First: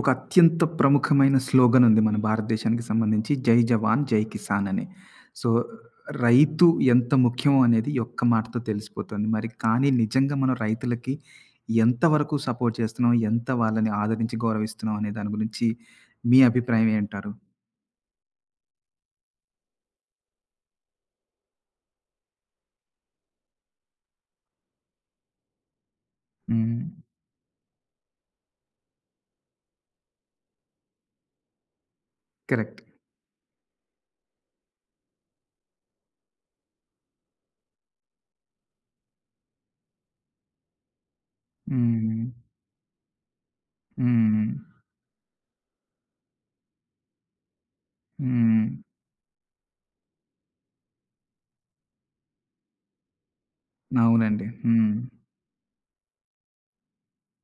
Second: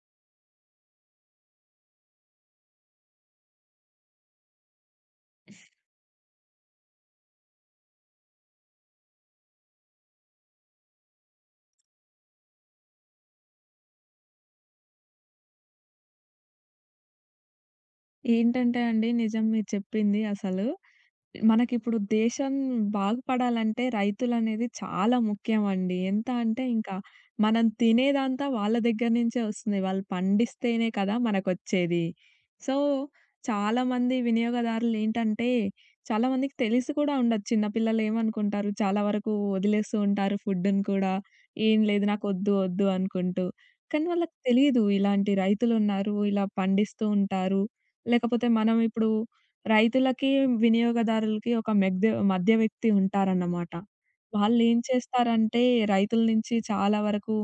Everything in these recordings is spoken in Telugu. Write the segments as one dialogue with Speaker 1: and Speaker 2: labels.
Speaker 1: ఒక అత్యంత ప్రముఖమైన స్లోగన్ ఉంది మన భారతదేశానికి సంబంధించి జై జవాన్ జై కిసాన్ అని. సో, రైతు ఎంత ముఖ్యం అనేది ఈ ఒక్క మాటతో తెలిసిపోతుంది. మరి కానీ నిజంగా మనం రైతులకి ఎంతవరకు సపోర్ట్ చేస్తున్నాం? ఎంత వాళ్ళని ఆదరించి గౌరవిస్తున్నాం అనే దాని గురించి మీ అభిప్రాయం ఏంటారు?
Speaker 2: ఏంటంటే అండి నిజం మీరు చెప్పింది అసలు. మనకిప్పుడు దేశం బాగుపడాలంటే రైతులనేది చాలా ముఖ్యమండి. ఎంత అంటే
Speaker 1: హ్మ్.
Speaker 2: ఇంకా మనం తినేదంతా వాళ్ళ దగ్గర నుంచే ఒస్తుంది. వాళ్ళు పండిస్తేనే కదా మనకొచ్చేది. So,
Speaker 1: correct.
Speaker 2: చాలామంది వినియోగదారులేంటంటే చాలా మందికి తెలిసి కూడా ఉండదు. చిన్న పిల్లలేమనుకుంటారు చాలా వరకు వదిలేస్తూ ఉంటారు ఫుడ్‌ని కూడా. ఏం లేదు
Speaker 1: హ్మ్.
Speaker 2: నాకొద్దు ఒద్దు అనుకుంటూ. కానీ వాళ్ళకి
Speaker 1: హ్మ్.
Speaker 2: తెలీదు ఇలాంటి రైతులున్నారు. ఇలా పండిస్తూ ఉంటారు. లేకపోతే
Speaker 1: హ్మ్.
Speaker 2: మనం ఇప్పుడు రైతులకి, వినియోగదారులకి ఒక మెగ్దె మధ్య వ్యక్తి ఉంటారన్నమాట.
Speaker 1: అవునండి.
Speaker 2: వాళ్ళేం
Speaker 1: హ్మ్.
Speaker 2: చేస్తారంటే, రైతుల నుంచి చాలా వరకు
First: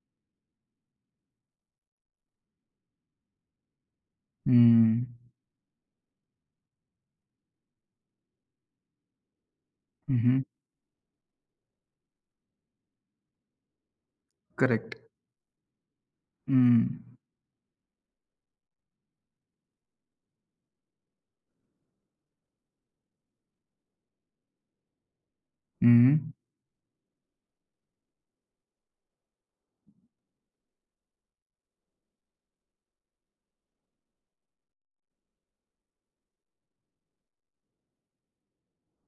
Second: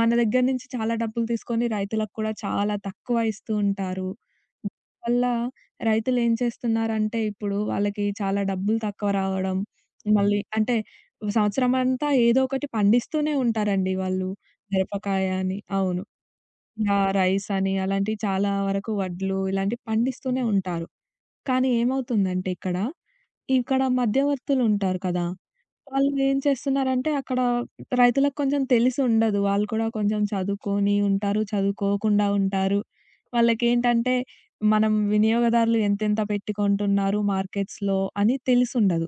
Speaker 2: మన దగ్గర నుంచి చాలా డబ్బులు తీసుకొని రైతులకు కూడా చాలా తక్కువ ఇస్తూ ఉంటారు.
Speaker 1: హ్మ్.
Speaker 2: వల్ల రైతులేం చేస్తున్నారంటే, ఇప్పుడు వాళ్ళకి చాలా డబ్బులు తక్కువ రావడం,
Speaker 1: హుహు.
Speaker 2: మళ్ళీ అంటే సంవత్సరమంతా ఏదో ఒకటి పండిస్తూనే ఉంటారండి వాళ్ళు.
Speaker 1: కరెక్ట్.
Speaker 2: మిరపకాయ అని అవును.
Speaker 1: హ్మ్.
Speaker 2: ఇలా రైస్ అని అలాంటివి చాలా వరకు వడ్లు ఇలాంటివి పండిస్తూనే ఉంటారు. కానీ ఏమవుతుందంటే ఇక్కడ మధ్యవర్తులుంటారు కదా! వాళ్ళు
Speaker 1: హ్మ్.
Speaker 2: ఏం చేస్తున్నారంటే అక్కడ రైతులకు కొంచెం తెలిసుండదు. వాళ్ళు కూడా కొంచెం చదువుకొని ఉంటారు, చదువుకోకుండా ఉంటారు. వాళ్ళకేంటంటే మనం వినియోగదారులు ఎంతెంత పెట్టి కొంటున్నారు మార్కెట్స్‌లో అని తెలిసుండదు.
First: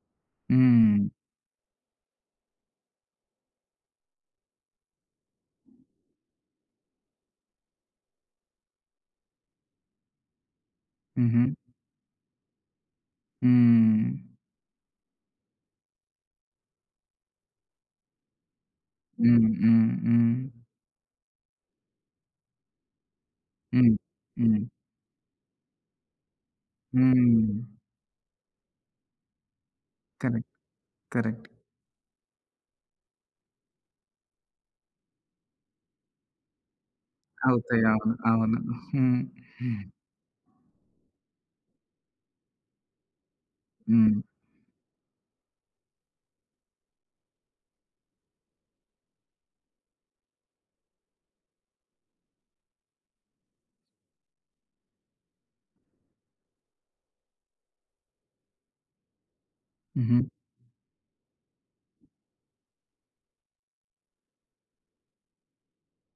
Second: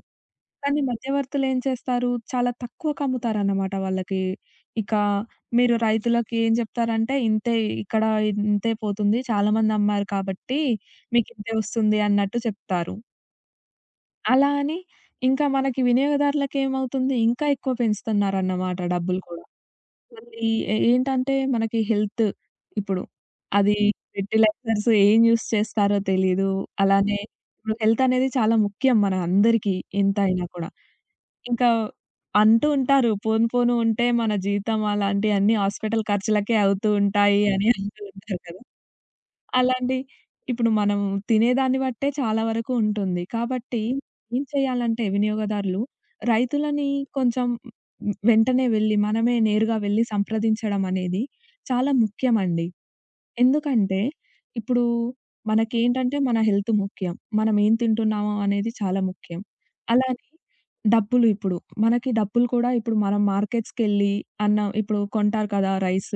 Speaker 2: కానీ
Speaker 1: హ్మ్.
Speaker 2: మధ్యవర్తులు ఏం చేస్తారు, చాలా తక్కువకమ్ముతారన్నమాట వాళ్ళకి. ఇక మీరు రైతులకి ఏం చెప్తారంటే, "ఇంతే ఇక్కడ ఇంతే పోతుంది. చాలామంది అమ్మారు కాబట్టి
Speaker 1: హుహు.
Speaker 2: మీకింతే వస్తుంది" అన్నట్టు చెప్తారు.
Speaker 1: హ్మ్.
Speaker 2: అలా అని ఇంకా మనకి వినియోగదారులకేమవుతుంది, ఇంకా ఎక్కువ పెంచుతున్నారన్నమాట డబ్బులు కూడా.
Speaker 1: హ్మ్. హ్మ్. హ్మ్.
Speaker 2: మళ్ళీ ఏంటంటే మనకి హెల్త్ ఇప్పుడు అది
Speaker 1: హ్మ్. హ్మ్.
Speaker 2: ఫెర్టిలైజర్స్ ఏం యూజ్ చేస్తారో తెలీదు. అలానే
Speaker 1: హ్మ్.
Speaker 2: ఇప్పుడు హెల్త్ అనేది చాలా ముఖ్యం మన అందరికీ ఎంతైనా
Speaker 1: కరెక్ట్.
Speaker 2: కూడా.
Speaker 1: కరెక్ట్.
Speaker 2: ఇంకా అంటూ ఉంటారు పోను పోను ఉంటే మన జీవితం అలాంటియన్నీ హాస్పిటల్ ఖర్చులకే అవుతూ ఉంటాయి అని
Speaker 1: అవుతాయి.
Speaker 2: అంటూ
Speaker 1: అవును.
Speaker 2: ఉంటారు
Speaker 1: అవును.
Speaker 2: కదా!
Speaker 1: హ్మ్.
Speaker 2: అలాంటి ఇప్పుడు మనం తినేదాన్ని బట్టే చాలా వరకు ఉంటుంది. కాబట్టి
Speaker 1: హ్మ్.
Speaker 2: ఏం చేయాలంటే వినియోగదారులు రైతులని కొంచెం వెంటనే వెళ్లి మనమే నేరుగా వెళ్లి సంప్రదించడం అనేది చాలా ముఖ్యమండి. ఎందుకంటే, ఇప్పుడు మనకేంటంటే మన హెల్త్ ముఖ్యం. మనం ఏం తింటున్నాము అనేది చాలా ముఖ్యం.
Speaker 1: హుహు.
Speaker 2: అలానే డబ్బులు ఇప్పుడు మనకి డబ్బులు కూడా ఇప్పుడు మనం మార్కెట్స్‌కెళ్ళి అన్నం ఇప్పుడు కొంటారు కదా! రైస్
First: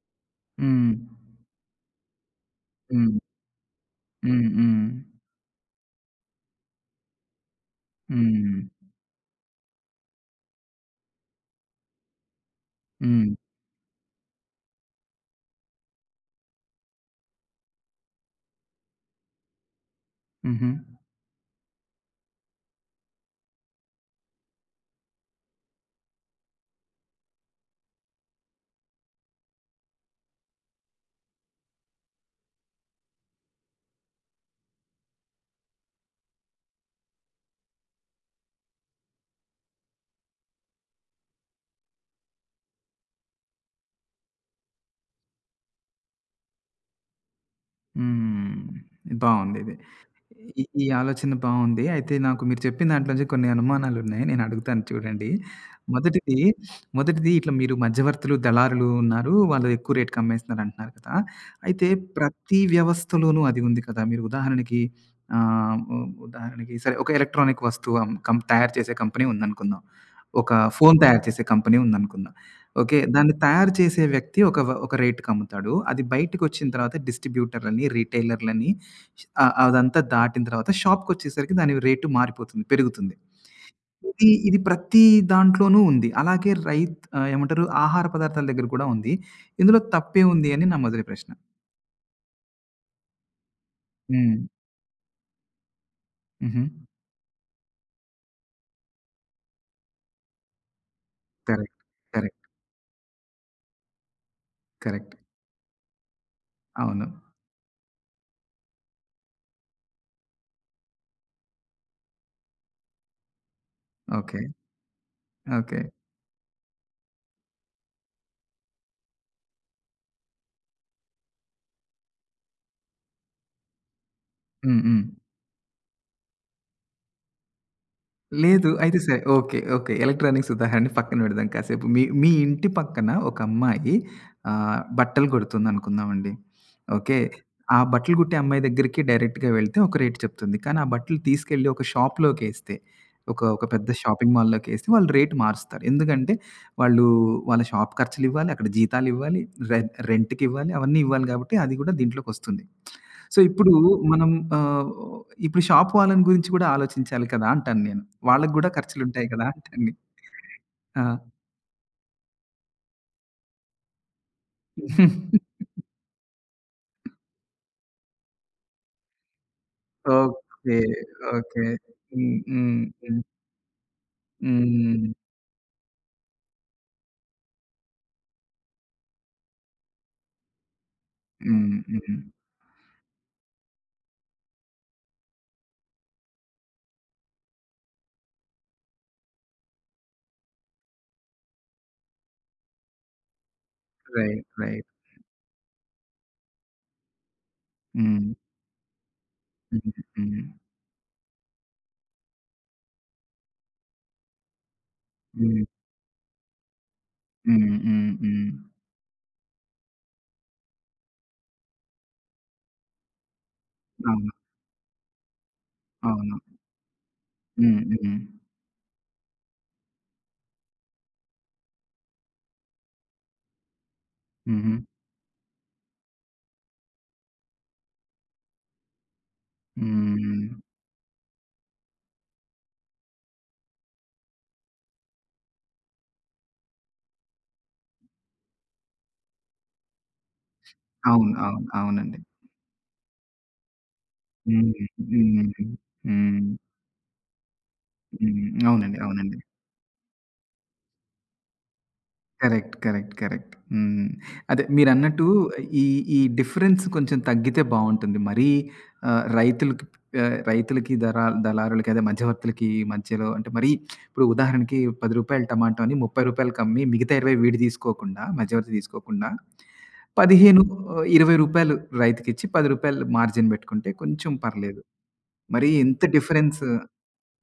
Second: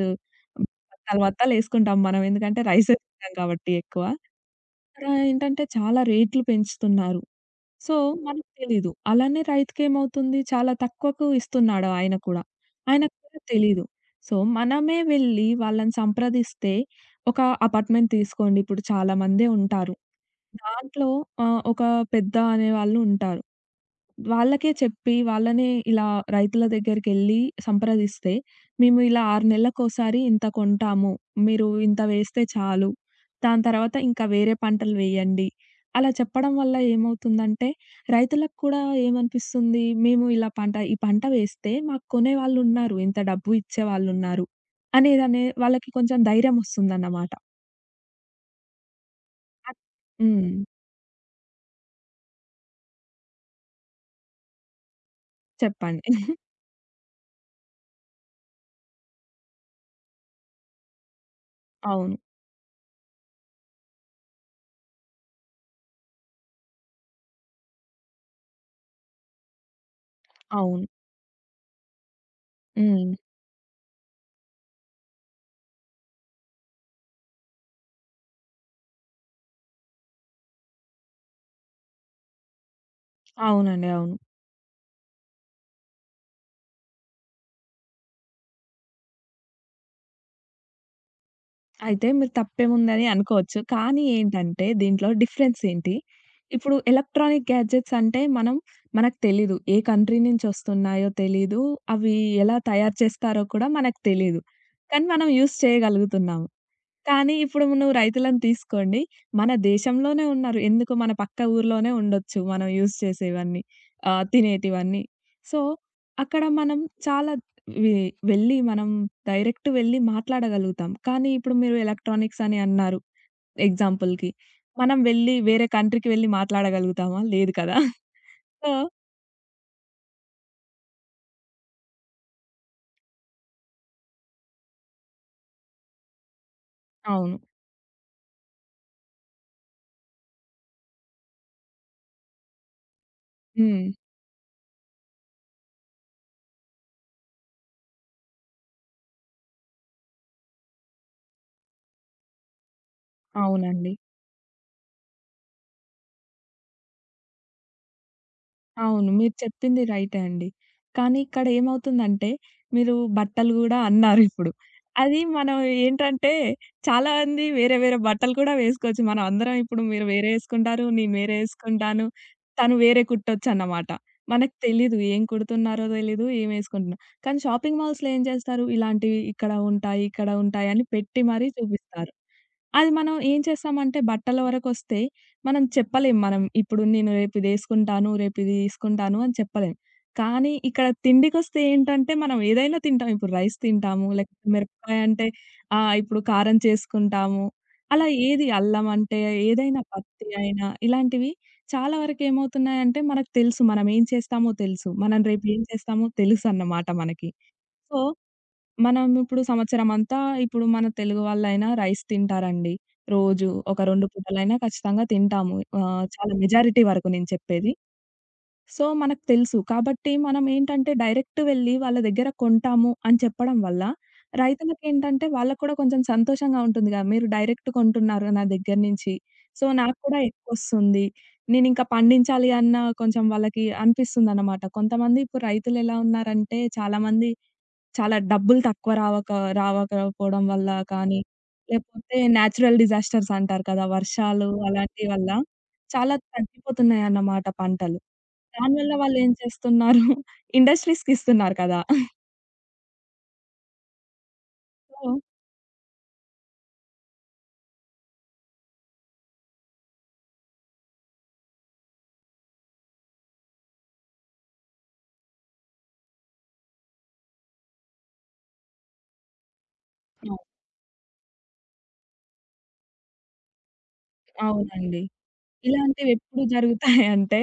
Speaker 1: హ్మ్.
Speaker 2: బత్తాలు బత్తాలేసుకుంటాం మనం. ఎందుకంటే రైసే
Speaker 1: హ్మ్.
Speaker 2: తింటాం కాబట్టి ఎక్కువ.
Speaker 1: హ్మ్. హ్మ్.
Speaker 2: ఇక్కడ ఏంటంటే చాలా రేట్లు పెంచుతున్నారు. సో, మనకు
Speaker 1: హ్మ్.
Speaker 2: తెలీదు. అలానే రైతుకేమవుతుంది చాలా తక్కువకు ఇస్తున్నాడు ఆయన కూడా. ఆయనకు
Speaker 1: హ్మ్.
Speaker 2: కూడా తెలీదు. సో, మనమే వెళ్లి వాళ్ళని సంప్రదిస్తే ఒక అపార్ట్‌మెంట్ తీసుకోండి ఇప్పుడు చాలా మందే ఉంటారు.
Speaker 1: హుహు.
Speaker 2: దాంట్లో ఒక పెద్ద అనేవాళ్ళు ఉంటారు. వాళ్ళకే చెప్పి, వాళ్ళనే ఇలా రైతుల దగ్గరికెళ్ళి సంప్రదిస్తే, "మేము ఇలా 6 నెలలకోసారి ఇంత కొంటాము. మీరు ఇంత వేస్తే చాలు. దాని తర్వాత ఇంకా వేరే పంటలు వేయండి." అలా చెప్పడం వల్ల ఏమవుతుందంటే, రైతులకు కూడా ఏమనిపిస్తుంది, మేము ఇలా ఈ పంట వేస్తే మాకు కొనేవాళ్ళున్నారు. ఇంత డబ్బు ఇచ్చేవాళ్ళున్నారు. అనేదనే వాళ్ళకి కొంచెం ధైర్యమొస్తుందన్నమాట.
Speaker 1: హ్మ్.
Speaker 2: అ
Speaker 1: బావుందిది. ఈ
Speaker 2: హ్మ్.
Speaker 1: ఈ ఆలోచన బావుంది. అయితే నాకు మీరు చెప్పిన దాంట్లో నుంచి కొన్ని అనుమానాలున్నాయి. నేను అడుగుతాను చూడండి.
Speaker 2: చెప్పండి.
Speaker 1: మొదటిది, మొదటిది, ఇట్లా మీరు మధ్యవర్తులు, దళారులు ఉన్నారు. వాళ్ళు ఎక్కువ రేట్‌కి అమ్మేస్తున్నారు అంటున్నారు కదా! అయితే
Speaker 2: అవును.
Speaker 1: ప్రతి వ్యవస్థలోనూ అది ఉంది కదా! మీరు ఉదాహరణకి ఆహ్, ఉ ఉదాహరణకి సరే ఒక ఎలక్ట్రానిక్ వస్తువు అం కం తయారు చేసే కంపెనీ ఉందనుకుందాం. ఒక
Speaker 2: అవును.
Speaker 1: ఫోను తయారు చేసే కంపెనీ ఉందనుకుందాం. ఓకే.
Speaker 2: హ్మ్.
Speaker 1: దాన్ని తయారు చేసే వ్యక్తి ఒక రేట్‌కి అమ్ముతాడు. అది బయటకొచ్చిన తర్వాత డిస్ట్రిబ్యూటర్లని, రిటైలర్లని ఆ! అదంతా దాటిన తర్వాత షాప్‌కొచ్చేసరికి దాని రేటు మారిపోతుంది, పెరుగుతుంది.
Speaker 2: అవునండి. అవును.
Speaker 1: ఇది ఇది ప్రతి దాంట్లోనూ ఉంది. అలాగే ఏమంటారు ఆహార పదార్థాల దగ్గర కూడా ఉంది. ఇందులో తప్పేముంది అని నా మొదటి ప్రశ్న.
Speaker 2: అయితే మీరు తప్పేముందని అనుకోవచ్చు. కానీ
Speaker 1: హ్మ్.
Speaker 2: ఏంటంటే దీంట్లో డిఫరెన్స్ ఏంటి?
Speaker 1: హుహు.
Speaker 2: ఇప్పుడు ఎలక్ట్రానిక్ గ్యాడ్జెట్స్ అంటే మనం మనకు తెలీదు. ఏ కంట్రీ నుంచొస్తున్నాయో తెలీదు.
Speaker 1: కరెక్ట్.
Speaker 2: అవి
Speaker 1: కరెక్ట్.
Speaker 2: ఎలా తయారు చేస్తారో కూడా మనకు తెలీదు. కానీ
Speaker 1: కరెక్ట్.
Speaker 2: మనం యూజ్ చేయగలుగుతున్నాం.
Speaker 1: అవును.
Speaker 2: కానీ ఇప్పుడు నువ్వు రైతులను తీసుకోండి. మన దేశంలోనే ఉన్నారు. ఎందుకు మన పక్క ఊర్లోనే ఉండొచ్చు. మనం యూజ్ చేసేవన్నీ.
Speaker 1: ఓకే.
Speaker 2: తినేటివన్నీ. So,
Speaker 1: okay.
Speaker 2: అక్కడ మనం చాలా వె వెళ్లి మనం డైరెక్ట్ వెళ్లి మాట్లాడగలుగుతాం. కానీ ఇప్పుడు మీరు ఎలక్ట్రానిక్స్ అని అన్నారు ఎగ్జాంపుల్‌కి.
Speaker 1: హ్మ్.
Speaker 2: మనం
Speaker 1: హ్మ్.
Speaker 2: వెళ్లి వేరే కంట్రీకి వెళ్లి మాట్లాడగలుగుతామా? లేదు కదా!
Speaker 1: లేదు.
Speaker 2: సో
Speaker 1: అయితే సరే. ఓకే. ఓకే. ఎలక్ట్రానిక్స్ ఉదాహరణని పక్కన పెడదాం కాసేపు. మీ మీ ఇంటి పక్కన ఒక అమ్మాయి బట్టలు కుడుతుందనుకుందామండి. ఓకే.
Speaker 2: అవును.
Speaker 1: ఆ బట్టలు కుట్టే అమ్మాయి దగ్గరికి డైరెక్ట్‌గా వెళ్తే ఒక రేట్ చెప్తుంది. కానీ ఆ బట్టలు తీసుకెళ్ళి ఒక షాప్‌లోకేస్తే, ఒక ఒక
Speaker 2: హ్మ్.
Speaker 1: పెద్ద షాపింగ్ మాల్‌లోకేస్తే వాళ్ళు రేట్ మారుస్తారు. ఎందుకంటే వాళ్ళు వాళ్ళ షాప్ ఖర్చులివ్వాలి, అక్కడ జీతాలివ్వాలి, రె రెంట్‌కివ్వాలి అవన్నీ ఇవ్వాలి కాబట్టి అది కూడా దీంట్లోకొస్తుంది. సో, ఇప్పుడు
Speaker 2: అవునండి.
Speaker 1: మనం ఆహ్, ఇప్పుడు షాప్ వాళ్ళని గురించి కూడా ఆలోచించాలి కదా! అంటాను నేను. వాళ్ళకి గూడా
Speaker 2: అవును.
Speaker 1: ఖర్చులుంటాయి
Speaker 2: మీరు
Speaker 1: కదా!
Speaker 2: చెప్పింది
Speaker 1: అంటాను.
Speaker 2: రైటే అండి.
Speaker 1: ఆ!
Speaker 2: కానీ ఇక్కడ ఏమవుతుందంటే మీరు బట్టలు గూడా అన్నారిప్పుడు. అది మనం ఏంటంటే చాలా మంది వేరే వేరే బట్టలు కూడా వేసుకోవచ్చు. మనం అందరం ఇప్పుడు మీరు వేరే
Speaker 1: ఓకే.
Speaker 2: యేసుకుంటారు, నేను వేరే
Speaker 1: ఓకే.
Speaker 2: యేసుకుంటాను.
Speaker 1: హ్మ్.
Speaker 2: తను
Speaker 1: హ్మ్.
Speaker 2: వేరే
Speaker 1: హ్మ్.
Speaker 2: కుట్టొచ్చన్నమాట. మనకు తెలీదు
Speaker 1: హ్మ్.
Speaker 2: ఏం కుడుతున్నారో తెలీదు, ఏం యేసుకుంటున్నా కానీ షాపింగ్ మాల్స్‌లో ఏం చేస్తారు ఇలాంటివి ఇక్కడ ఉంటాయి, ఇక్కడ ఉంటాయి అని పెట్టి మరీ
Speaker 1: హ్మ్.
Speaker 2: చూపిస్తారు.
Speaker 1: హ్మ్.
Speaker 2: అది మనం ఏం చేస్తామంటే బట్టల వరకొస్తే మనం చెప్పలేం. మనం ఇప్పుడు నేను రేపిదేసుకుంటాను, రేపిది తీసుకుంటాను అని చెప్పలేం. కానీ ఇక్కడ తిండికొస్తే ఏంటంటే మనం ఏదైనా తింటాం. ఇప్పుడు రైస్ తింటాము. లేకపోతే
Speaker 1: రైట్. రైట్.
Speaker 2: మిరపకాయ అంటే ఇప్పుడు కారం చేసుకుంటాము. అలా
Speaker 1: హ్మ్.
Speaker 2: ఏది అల్లం అంటే ఏదైనా
Speaker 1: హ్మ్.
Speaker 2: పత్తి
Speaker 1: హ్మ్.
Speaker 2: అయినా ఇలాంటివి చాలా వరకేమవుతున్నాయంటే మనకు తెలుసు. మనం ఏం చేస్తామో తెలుసు. మనం రేపు ఏం
Speaker 1: హ్మ్.
Speaker 2: చేస్తామో తెలుసన్నమాట మనకి.
Speaker 1: హ్మ్.
Speaker 2: సో
Speaker 1: హ్మ్. హ్మ్.
Speaker 2: మనం ఇప్పుడు సంవత్సరమంతా ఇప్పుడు మన తెలుగు వాళ్ళైనా రైస్ తింటారండి. రోజు ఒక 2
Speaker 1: అవును.
Speaker 2: పూటలైనా ఖచ్చితంగా తింటాము. చాలా
Speaker 1: అవును.
Speaker 2: మెజారిటీ వరకు నేను చెప్పేది.
Speaker 1: హ్మ్. హ్మ్.
Speaker 2: సో, మనకు తెలుసు. కాబట్టి మనం ఏంటంటే డైరెక్ట్ వెళ్లి వాళ్ళ దగ్గర కొంటాము అని చెప్పడం వల్ల
Speaker 1: హుహు.
Speaker 2: రైతులకేంటంటే వాళ్ళకి కూడా కొంచెం సంతోషంగా ఉంటుందిగా. మీరు డైరెక్ట్ కొంటున్నారు నా దగ్గర నుంచి. సో, నాకు కూడా
Speaker 1: హ్మ్.
Speaker 2: ఎక్కువొస్తుంది. నేనింకా పండించాలి అన్న కొంచెం వాళ్ళకి అనిపిస్తుందన్నమాట. కొంతమంది ఇప్పుడు రైతులెలా ఉన్నారంటే చాలామంది చాలా డబ్బులు తక్కువ రావకపోవడం వల్ల కానీ,
Speaker 1: అవును. అవును.
Speaker 2: లేపోతే
Speaker 1: అవునండి.
Speaker 2: నేచురల్ డిజాస్టర్స్ అంటారు కదా! వర్షాలు
Speaker 1: హ్మ్.
Speaker 2: అలాంటి వల్ల
Speaker 1: హ్మ్.
Speaker 2: చాలా
Speaker 1: హ్మ్.
Speaker 2: తగ్గిపోతున్నాయన్నమాట పంటలు.
Speaker 1: హ్మ్.
Speaker 2: దానివల్ల
Speaker 1: అవునండి.
Speaker 2: వాళ్ళేం
Speaker 1: అవునండి.
Speaker 2: చేస్తున్నారు ఇండస్ట్రీస్‌కిస్తున్నారు కదా!
Speaker 1: కరెక్ట్. కరెక్ట్. కరెక్ట్. హ్మ్. అదే
Speaker 2: సో
Speaker 1: మీరన్నట్టు ఈ ఈ డిఫరెన్స్ కొంచెం తగ్గితే బావుంటుంది. మరీ ఆహ్, రైతులకి రైతులకి దళారులకి అదే మధ్యవర్తులకి మధ్యలో అంటే మరీ ఇప్పుడు ఉదాహరణకి రూ. 10 టమాటో అని రూ. 30కి అమ్మి మిగతా 20 వీడు తీసుకోకుండా మధ్యవర్తి తీసుకోకుండా
Speaker 2: అవును.
Speaker 1: 15 రూ. 20 రైతుకిచ్చి రూ. 10 మార్జిన్ పెట్టుకుంటే కొంచెం పర్లేదు.
Speaker 2: అవునండి.
Speaker 1: మరి ఎంత
Speaker 2: ఇలాంటివెప్పుడు
Speaker 1: డిఫరెన్స్
Speaker 2: జరుగుతాయంటే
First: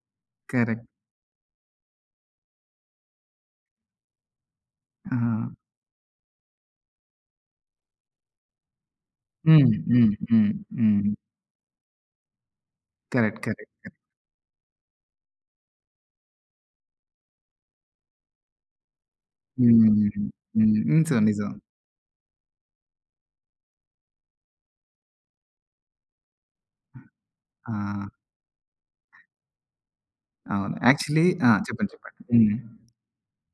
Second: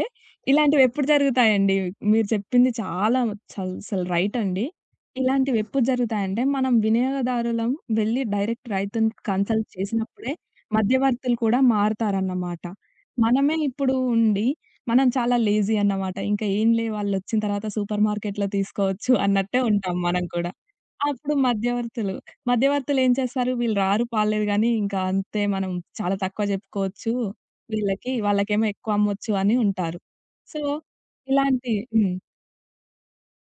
Speaker 1: కరెక్ట్.
Speaker 2: ఇలాంటివెప్పుడు జరుగుతాయండి? మీరు చెప్పింది చాలా అసలు రైట్ అండి.
Speaker 1: ఆ!
Speaker 2: ఇలాంటివెప్పుడు జరుగుతాయంటే, మనం వినియోగదారులం వెళ్లి డైరెక్ట్ రైతుని కన్సల్ట్
Speaker 1: హ్మ్. హ్మ్.
Speaker 2: చేసినప్పుడే
Speaker 1: హ్మ్. హ్మ్.
Speaker 2: మధ్యవర్తులు కూడా మారతారన్నమాట.
Speaker 1: కరెక్ట్.
Speaker 2: మనమే
Speaker 1: కరెక్ట్.
Speaker 2: ఇప్పుడు ఉండి, మనం చాలా లేజీ అన్నమాట. ఇంకా ఏంలే వాళ్ళొచ్చిన తర్వాత సూపర్ మార్కెట్‌లో తీసుకోవచ్చు అన్నట్టే
Speaker 1: హ్మ్.
Speaker 2: ఉంటాం మనం కూడా.
Speaker 1: హ్మ్. నిజం.
Speaker 2: అప్పుడు
Speaker 1: నిజం.
Speaker 2: మధ్యవర్తులు. మధ్యవర్తులేం చేస్తారు, వీళ్ళు రారు, పాలులేదు గానీ ఇంకా అంతే మనం చాలా తక్కువ జెప్పుకోవచ్చు
Speaker 1: ఆ!
Speaker 2: వీళ్ళకి, వాళ్ళకేమో ఎక్కువ అమ్మొచ్చు అని ఉంటారు. సో,
Speaker 1: అవును. యాక్చువల్లీ ఆ!
Speaker 2: ఇలాంటి
Speaker 1: చెప్పండి.
Speaker 2: హ్మ్.
Speaker 1: చెప్పండి. హ్మ్.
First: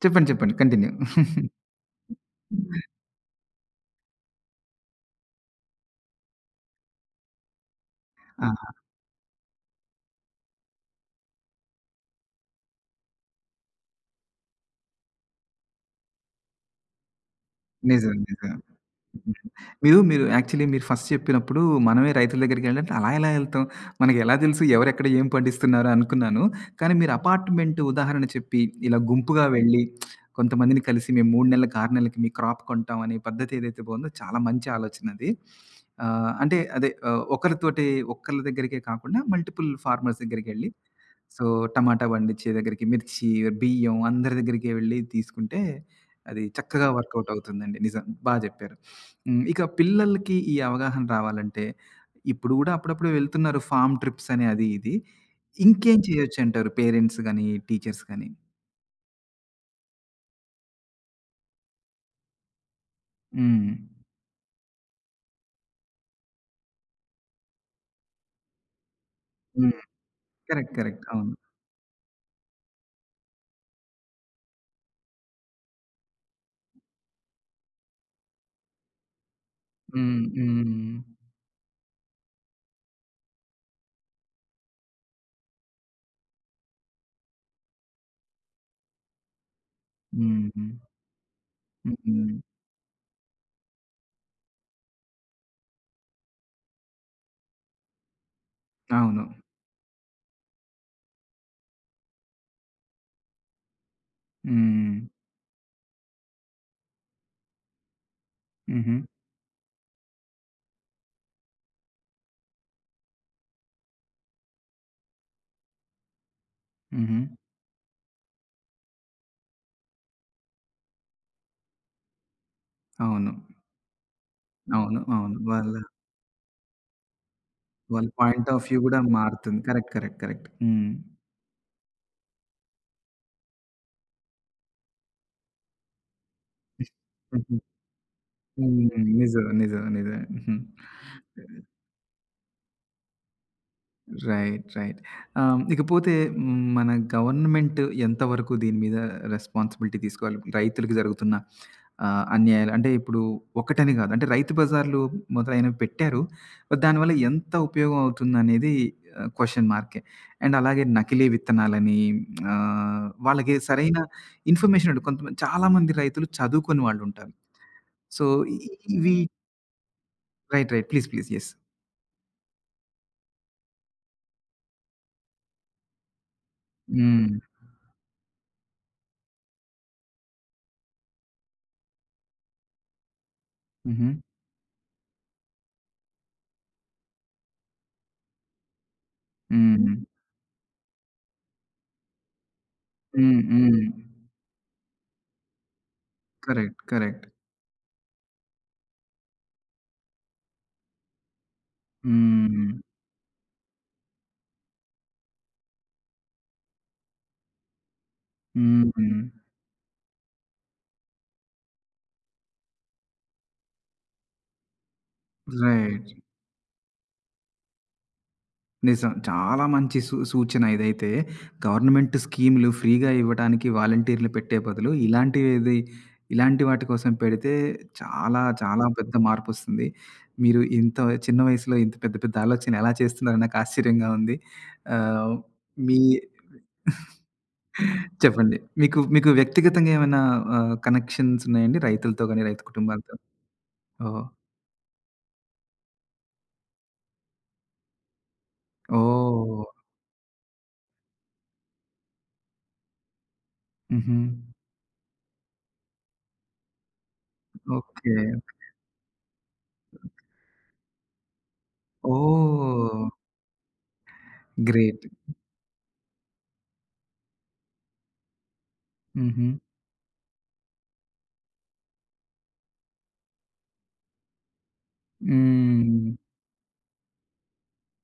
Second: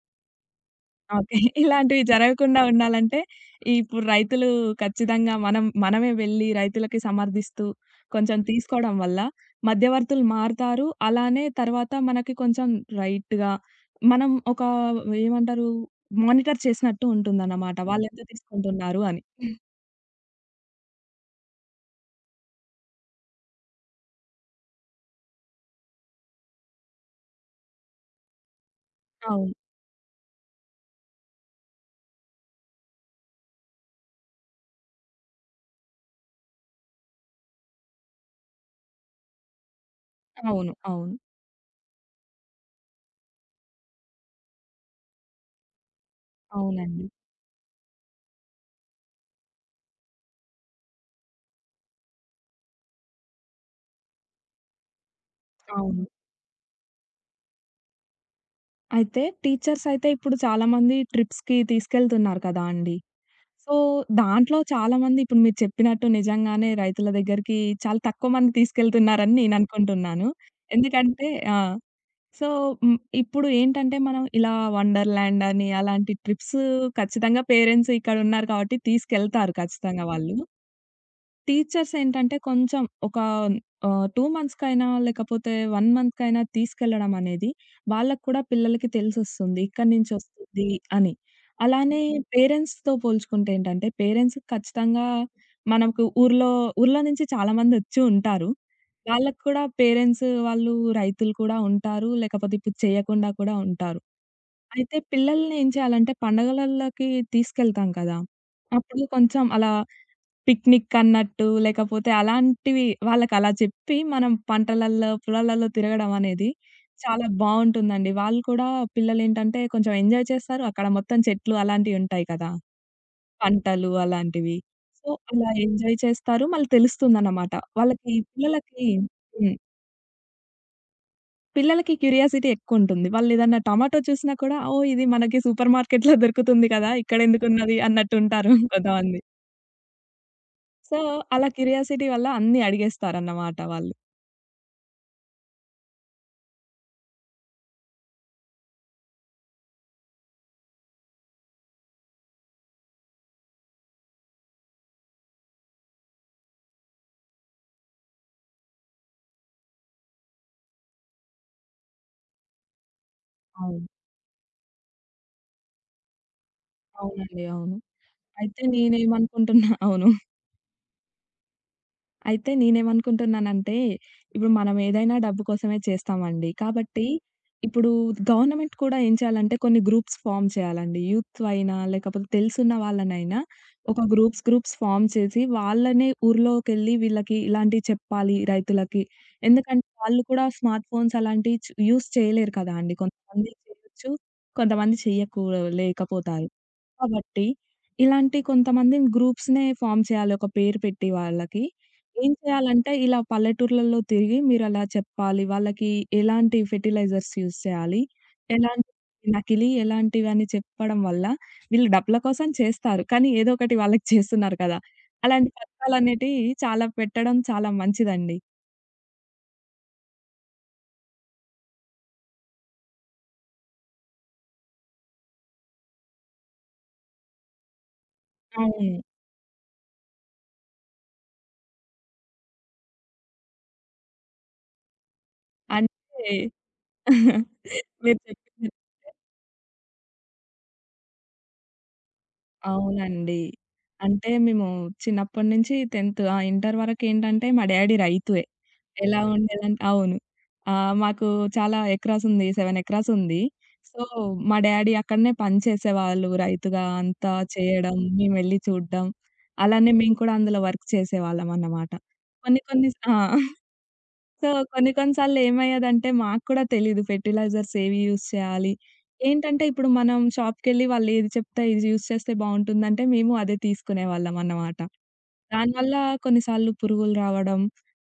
Speaker 1: చెప్పండి. చెప్పండి. కంటిన్యూ.
Speaker 2: ఓకే. ఇలాంటివి జరగకుండా ఉండాలంటే, ఇప్పుడు రైతులు ఖచ్చితంగా మనమే వెళ్లి రైతులకి సమర్థిస్తూ కొంచెం
Speaker 1: ఆ!
Speaker 2: తీసుకోవడం వల్ల మధ్యవర్తులు మారుతారు. అలానే తర్వాత మనకి కొంచెం రైట్‌గా మనం ఒక ఏమంటారు మానిటర్ చేసినట్టు ఉంటుందన్నమాట.
Speaker 1: నిజం.
Speaker 2: వాళ్ళెంత
Speaker 1: నిజం.
Speaker 2: తీసుకుంటున్నారు అని.
Speaker 1: మీరు మీరు యాక్చువల్లీ మీరు ఫస్ట్ చెప్పినప్పుడు మనమే రైతుల దగ్గరికెళ్ళాలంటే అలా ఎళ్తాం? మనకెలా తెలుసు ఎవరెక్కడ ఏం పండిస్తున్నారో అనుకున్నాను. కానీ మీరు అపార్ట్‌మెంట్ ఉదాహరణ చెప్పి, ఇలా గుంపుగా
Speaker 2: అవును.
Speaker 1: వెళ్ళి కొంతమందిని కలిసి మేము 3 నెలలకి, 6 నెలలకి మీ క్రాప్ కొంటాం అనే పద్ధతి ఏదైతే బావుందో చాలా మంచి ఆలోచనది. అంటే అదే ఒకరితోటి ఒక్కళ్ళ దగ్గరికే కాకుండా మల్టిపుల్ ఫార్మర్స్ దగ్గరికెళ్ళి
Speaker 2: అవును. అవును.
Speaker 1: సో, టమాటా పండించే దగ్గరికి, మిర్చి, బియ్యం అందరి దగ్గరికి వెళ్లి తీసుకుంటే, అది చక్కగా
Speaker 2: అవునండి.
Speaker 1: వర్కౌట్ అవుతుందండి. నిజం. బా జెప్పారు. హ్మ్. ఇక పిల్లలకి ఈ అవగాహన రావాలంటే, ఇప్పుడు గూడా అప్పుడప్పుడు వెళ్తున్నారు ఫార్మ్ ట్రిప్స్ అని అది ఇది. ఇంకేం
Speaker 2: అవును.
Speaker 1: చేయొచ్చంటారు పేరెంట్స్ గాని, టీచర్స్ గాని?
Speaker 2: అయితే టీచర్స్ అయితే ఇప్పుడు చాలామంది ట్రిప్స్‌కి తీసుకెళ్తున్నారు కదా అండి.
Speaker 1: హ్మ్.
Speaker 2: సో, దాంట్లో చాలామంది ఇప్పుడు మీరు చెప్పినట్టు నిజంగానే రైతుల దగ్గరికి చాలా తక్కువ మంది తీసుకెళ్తున్నారని
Speaker 1: హ్మ్.
Speaker 2: నేననుకుంటున్నాను.
Speaker 1: కరెక్ట్. కరెక్ట్.
Speaker 2: ఎందుకంటే
Speaker 1: అవును.
Speaker 2: ఆ! సో, హ్మ్. ఇప్పుడు ఏంటంటే మనం ఇలా వండర్‌ల్యాండ్ అని అలాంటి ట్రిప్స్ ఖచ్చితంగా పేరెంట్స్ ఇక్కడున్నారు కాబట్టి తీసుకెళ్తారు ఖచ్చితంగా
Speaker 1: హ్మ్.
Speaker 2: వాళ్ళు.
Speaker 1: హ్మ్.
Speaker 2: టీచర్స్ ఏంటంటే కొంచెం ఒక 2 మంత్స్‌కైనా లేకపోతే 1 మంత్‌కైనా తీసుకెళ్లడం అనేది వాళ్ళకి కూడా పిల్లలకి తెలిసొస్తుంది. ఇక్కడి నుంచి
Speaker 1: హ్మ్.
Speaker 2: వస్తుంది అని. అలానే
Speaker 1: హ్మ్.
Speaker 2: పేరెంట్స్‌తో పోల్చుకుంటే ఏంటంటే పేరెంట్స్ ఖచ్చితంగా మనకు ఊర్లో ఊర్లో నుంచి చాలామంది వచ్చి ఉంటారు.
Speaker 1: అవును.
Speaker 2: వాళ్ళకి కూడా పేరెంట్స్ వాళ్ళు రైతులు కూడా ఉంటారు. లేకపోతే ఇప్పుడు చేయకుండా కూడా ఉంటారు. అయితే
Speaker 1: హ్మ్.
Speaker 2: పిల్లల్ని ఏం చేయాలంటే పండగలల్లకి తీసుకెళ్తాం కదా!
Speaker 1: హుహు.
Speaker 2: అప్పుడు కొంచెం అలా పిక్నిక్ అన్నట్టు లేకపోతే అలాంటివి వాళ్ళకలా చెప్పి మనం పంటలల్లో, పొలాలలో తిరగడం అనేది
Speaker 1: హుహు.
Speaker 2: చాలా బావుంటుందండి. వాళ్ళు కూడా పిల్లలేంటంటే కొంచెం ఎంజాయ్ చేస్తారు. అక్కడ మొత్తం చెట్లు అలాంటియుంటాయి కదా!
Speaker 1: అవును.
Speaker 2: పంటలు అలాంటివి.
Speaker 1: అవును.
Speaker 2: సో,
Speaker 1: అవును.
Speaker 2: అలా
Speaker 1: వాళ్ళ
Speaker 2: ఎంజాయ్ చేస్తారు. మళ్ళీ తెలుస్తుందన్నమాట.
Speaker 1: వాళ్ళ
Speaker 2: వాళ్ళకి
Speaker 1: పాయింట్ ఆఫ్ వ్యూ
Speaker 2: పిల్లలకి
Speaker 1: గూడా
Speaker 2: హ్మ్.
Speaker 1: మారుతుంది. కరెక్ట్. కరెక్ట్. కరెక్ట్. హ్మ్.
Speaker 2: పిల్లలకి క్యూరియాసిటీ ఎక్కువుంటుంది. వాళ్ళేదన్నా టమాటో చూసినా కూడా, ఓహ్! ఇది మనకి సూపర్ మార్కెట్‌లో దొరుకుతుంది కదా!
Speaker 1: హ్మ్.
Speaker 2: ఇక్కడెందుకున్నది అన్నట్టుంటారు
Speaker 1: హ్మ్.
Speaker 2: కొంతమంది.
Speaker 1: నిజమే. నిజమే. నిజమే. హ్మ్.
Speaker 2: సో, అలా క్యూరియాసిటీ వల్ల అన్నీ అడిగేస్తారన్నమాట వాళ్ళు.
Speaker 1: రైట్. రైట్. ఇకపోతే హ్మ్, మన గవర్నమెంట్ ఎంతవరకు దీని మీద రెస్పాన్సిబిలిటీ తీసుకోవాలి? రైతులకి జరుగుతున్న అన్యాయాలు అంటే ఇప్పుడు ఒకటని గాదు. అంటే రైతు బజార్లు మొదలైనవి పెట్టారు. బట్ దానివల్ల ఎంత ఉపయోగం అవుతుందనేది క్వెషన్ మార్కే. అండ్ అలాగే నకిలీ విత్తనాలని వాళ్ళకి
Speaker 2: అవును.
Speaker 1: సరైన ఇన్ఫర్మేషన్ ఉండదు. కొంతమంది చాలామంది రైతులు చదువుకోని వాళ్ళుంటారు.
Speaker 2: అవునండి. అవును.
Speaker 1: సో, ఇ
Speaker 2: అయితే
Speaker 1: ఇవి
Speaker 2: నేనేమనుకుంటున్నా అవును.
Speaker 1: Right. Right. Please. Please. Yes.
Speaker 2: అయితే నేనేమనుకుంటున్నానంటే, ఇప్పుడు మనం ఏదైనా డబ్బు కోసమే చేస్తామండి. కాబట్టి
Speaker 1: హ్మ్.
Speaker 2: ఇప్పుడు గవర్నమెంట్ కూడా ఏం చేయాలంటే కొన్ని గ్రూప్స్ ఫార్మ్ చేయాలండి. యూత్ అయినా, లేకపోతే తెలుసున్న వాళ్ళనైనా ఒక
Speaker 1: హుహు.
Speaker 2: గ్రూప్స్ ఫార్మ్ చేసి వాళ్ళనే ఊర్లోకెళ్ళి వీళ్ళకి ఇలాంటివి చెప్పాలి రైతులకి. ఎందుకంటే
Speaker 1: హ్మ్.
Speaker 2: వాళ్ళు కూడా స్మార్ట్ ఫోన్స్ అలాంటివి యూజ్ చేయలేరు కదా అండి.
Speaker 1: హ్మ్.
Speaker 2: కొంతమంది
Speaker 1: హ్మ్.
Speaker 2: చేయొచ్చు, కొంతమంది లేకపోతారు.
Speaker 1: కరెక్ట్. కరెక్ట్.
Speaker 2: కాబట్టి, ఇలాంటి కొంతమంది గ్రూప్స్‌నే ఫార్మ్ చేయాలి ఒక పేరు పెట్టి వాళ్ళకి. ఏం
Speaker 1: హ్మ్.
Speaker 2: చేయాలంటే ఇలా పల్లెటూర్లలో తిరిగి మీరలా చెప్పాలి. వాళ్ళకి ఎలాంటి ఫెర్టిలైజర్స్ యూజ్ చేయాలి, ఎలాంటి
Speaker 1: హ్మ్.
Speaker 2: నకిలీ ఎలాంటివని చెప్పడం వల్ల వీళ్ళు డబ్బుల కోసం చేస్తారు. కానీ ఏదో ఒకటి వాళ్ళకి చేస్తున్నారు కదా! అలాంటి
Speaker 1: రైట్.
Speaker 2: పథకాలనేటివి చాలా పెట్టడం చాలా మంచిదండి.
Speaker 1: నిజం. చాలా మంచి సూచన ఇదైతే. గవర్నమెంట్ స్కీములు ఫ్రీగా ఇవ్వడానికి వాలంటీర్‌లు పెట్టే బదులు ఇలాంటివేది ఇలాంటి వాటి కోసం పెడితే చాలా చాలా
Speaker 2: అవును.
Speaker 1: పెద్ద మార్పొస్తుంది. మీరు ఇంత చిన్న వయసులో ఇంత పెద్ద పెద్ద ఆలోచనలు ఎలా చేస్తున్నారో నాకు ఆశ్చర్యంగా ఉంది. ఆహ్, మీ
Speaker 2: అంటే మీరు
Speaker 1: చెప్పండి.
Speaker 2: చెప్పింది
Speaker 1: మీకు మీకు వ్యక్తిగతంగా ఏమైనా కనెక్షన్స్ ఉన్నాయండి రైతులతో గాని, రైతు కుటుంబాలతో?
Speaker 2: అవునండి.
Speaker 1: ఓహ్!
Speaker 2: అంటే మేము చిన్నప్పటి నుంచి 10th ఇంటర్ వరకేంటంటే మా డాడీ రైతుయే. ఎలా
Speaker 1: ఓహ్!
Speaker 2: ఉండేదంటే అవును. మాకు చాలా ఎకరాస్ ఉంది. 7 ఎకరాస్ ఉంది. సో,
Speaker 1: హుహు.
Speaker 2: మా డాడీ అక్కడనే పని చేసేవాళ్ళు రైతుగా అంతా చేయడం,
Speaker 1: ఓకే.
Speaker 2: మేమెళ్లి చూడడం. అలానే మేము కూడా అందులో వర్క్ చేసేవాళ్ళమన్నమాట. కొన్ని కొన్ని
Speaker 1: ఓహ్!
Speaker 2: సా ఆ! సో, కొన్ని
Speaker 1: గ్రేట్.
Speaker 2: కొన్ని సార్లు ఏమయ్యేదంటే మాకు కూడా తెలీదు ఫెర్టిలైజర్స్ ఏవి యూజ్ చేయాలి.
Speaker 1: హుహు.
Speaker 2: ఏంటంటే ఇప్పుడు మనం షాప్‌కెళ్ళి వాళ్ళేది చెప్తే ఇది యూజ్ చేస్తే బావుంటుందంటే మేము అదే తీసుకునేవాళ్ళం అన్నమాట. దానివల్ల
Speaker 1: హ్మ్.
Speaker 2: కొన్నిసార్లు పురుగులు రావడం,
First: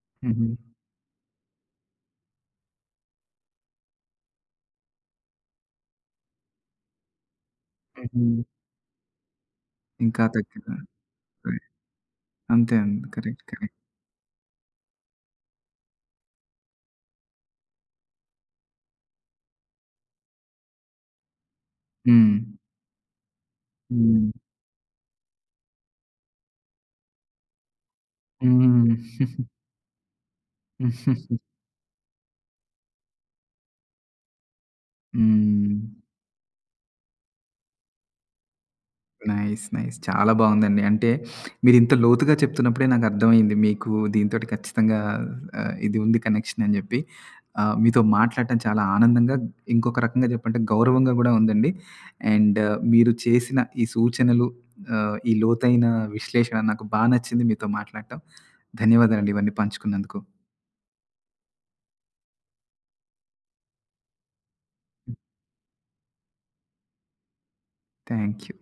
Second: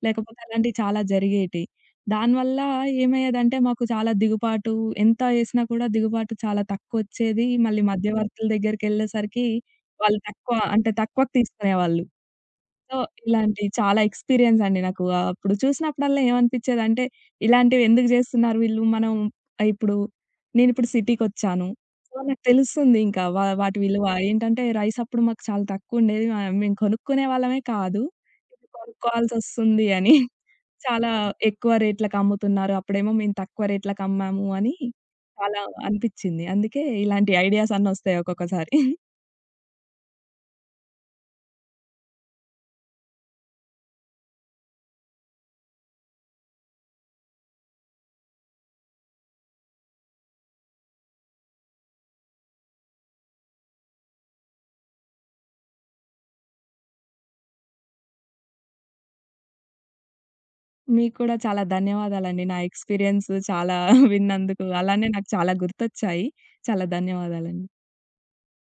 Speaker 2: లేకపోతే
Speaker 1: హుహు.
Speaker 2: అలాంటివి చాలా జరిగేటియి. దానివల్ల ఏమయ్యేదంటే మాకు చాలా దిగుబాటు ఎంత ఏసినా కూడా దిగుబాటు చాలా తక్కువొచ్చేది. మళ్ళీ
Speaker 1: హుహు.
Speaker 2: మధ్యవర్తుల దగ్గరికెళ్ళేసరికి వాళ్ళు
Speaker 1: ఇంకా
Speaker 2: తక్కువ
Speaker 1: తగ్గినా
Speaker 2: అంటే తక్కువకి
Speaker 1: రైట్.
Speaker 2: తీసుకునేవాళ్ళు.
Speaker 1: అంతే
Speaker 2: సో,
Speaker 1: అండి. కరెక్ట్.
Speaker 2: ఇలాంటి
Speaker 1: కరెక్ట్.
Speaker 2: చాలా ఎక్స్‌పీరియన్స్ అండి నాకు. ఆ అప్పుడు చూసినప్పుడల్లా ఏమనిపిచ్చేదంటే, ఇలాంటివి ఎందుకు జేస్తున్నారు వీళ్ళు? మనం ఆహ్, ఇప్పుడు నేనిప్పుడు సిటీకొచ్చాను. సో,
Speaker 1: హ్మ్.
Speaker 2: నాకు తెలుస్తుంది ఇంకా వాటి విలువ.
Speaker 1: హ్మ్.
Speaker 2: ఏంటంటే, రైస్ అప్పుడు మాకు చాలా తక్కువుండేది. మేము కొనుక్కునే వాళ్ళమే కాదు. ఇప్పుడు
Speaker 1: హ్మ్.
Speaker 2: కొనుక్కోవాల్సొస్తుంది అని చాలా ఎక్కువ రేట్లకి అమ్ముతున్నారు. అప్పుడేమో మేము తక్కువ రేట్లకమ్మాము అని చాలా
Speaker 1: హ్మ్.
Speaker 2: అనిపిచ్చింది. అందుకే ఇలాంటి ఐడియాస్ అన్నొస్తాయి ఒక్కొక్కసారి.
Speaker 1: నైస్. నైస్. చాలా బావుందండి. అంటే మీరింత లోతుగా చెప్తున్నప్పుడే నాకర్థమైంది. మీకు దీనితోటి ఖచ్చితంగా ఇది ఉంది కనెక్షన్ అని జెప్పి. మీతో మాట్లాడటం చాలా ఆనందంగా, ఇంకొక రకంగా జెప్పంటే గౌరవంగా గూడా ఉందండి. అండ్ మీరు చేసిన ఈ సూచనలు, ఈ లోతైన విశ్లేషణ నాకు బా నచ్చింది మీతో మాట్లాడటం. ధన్యవాదాలండి ఇవన్నీ పంచుకున్నందుకు.
Speaker 2: మీకు కూడా చాలా ధన్యవాదాలండి. నా ఎక్స్‌పీరియన్స్ చాలా విన్నందుకు. అలానే నాకు చాలా గుర్తొచ్చాయి. చాలా ధన్యవాదాలండి.
Speaker 1: Thank you.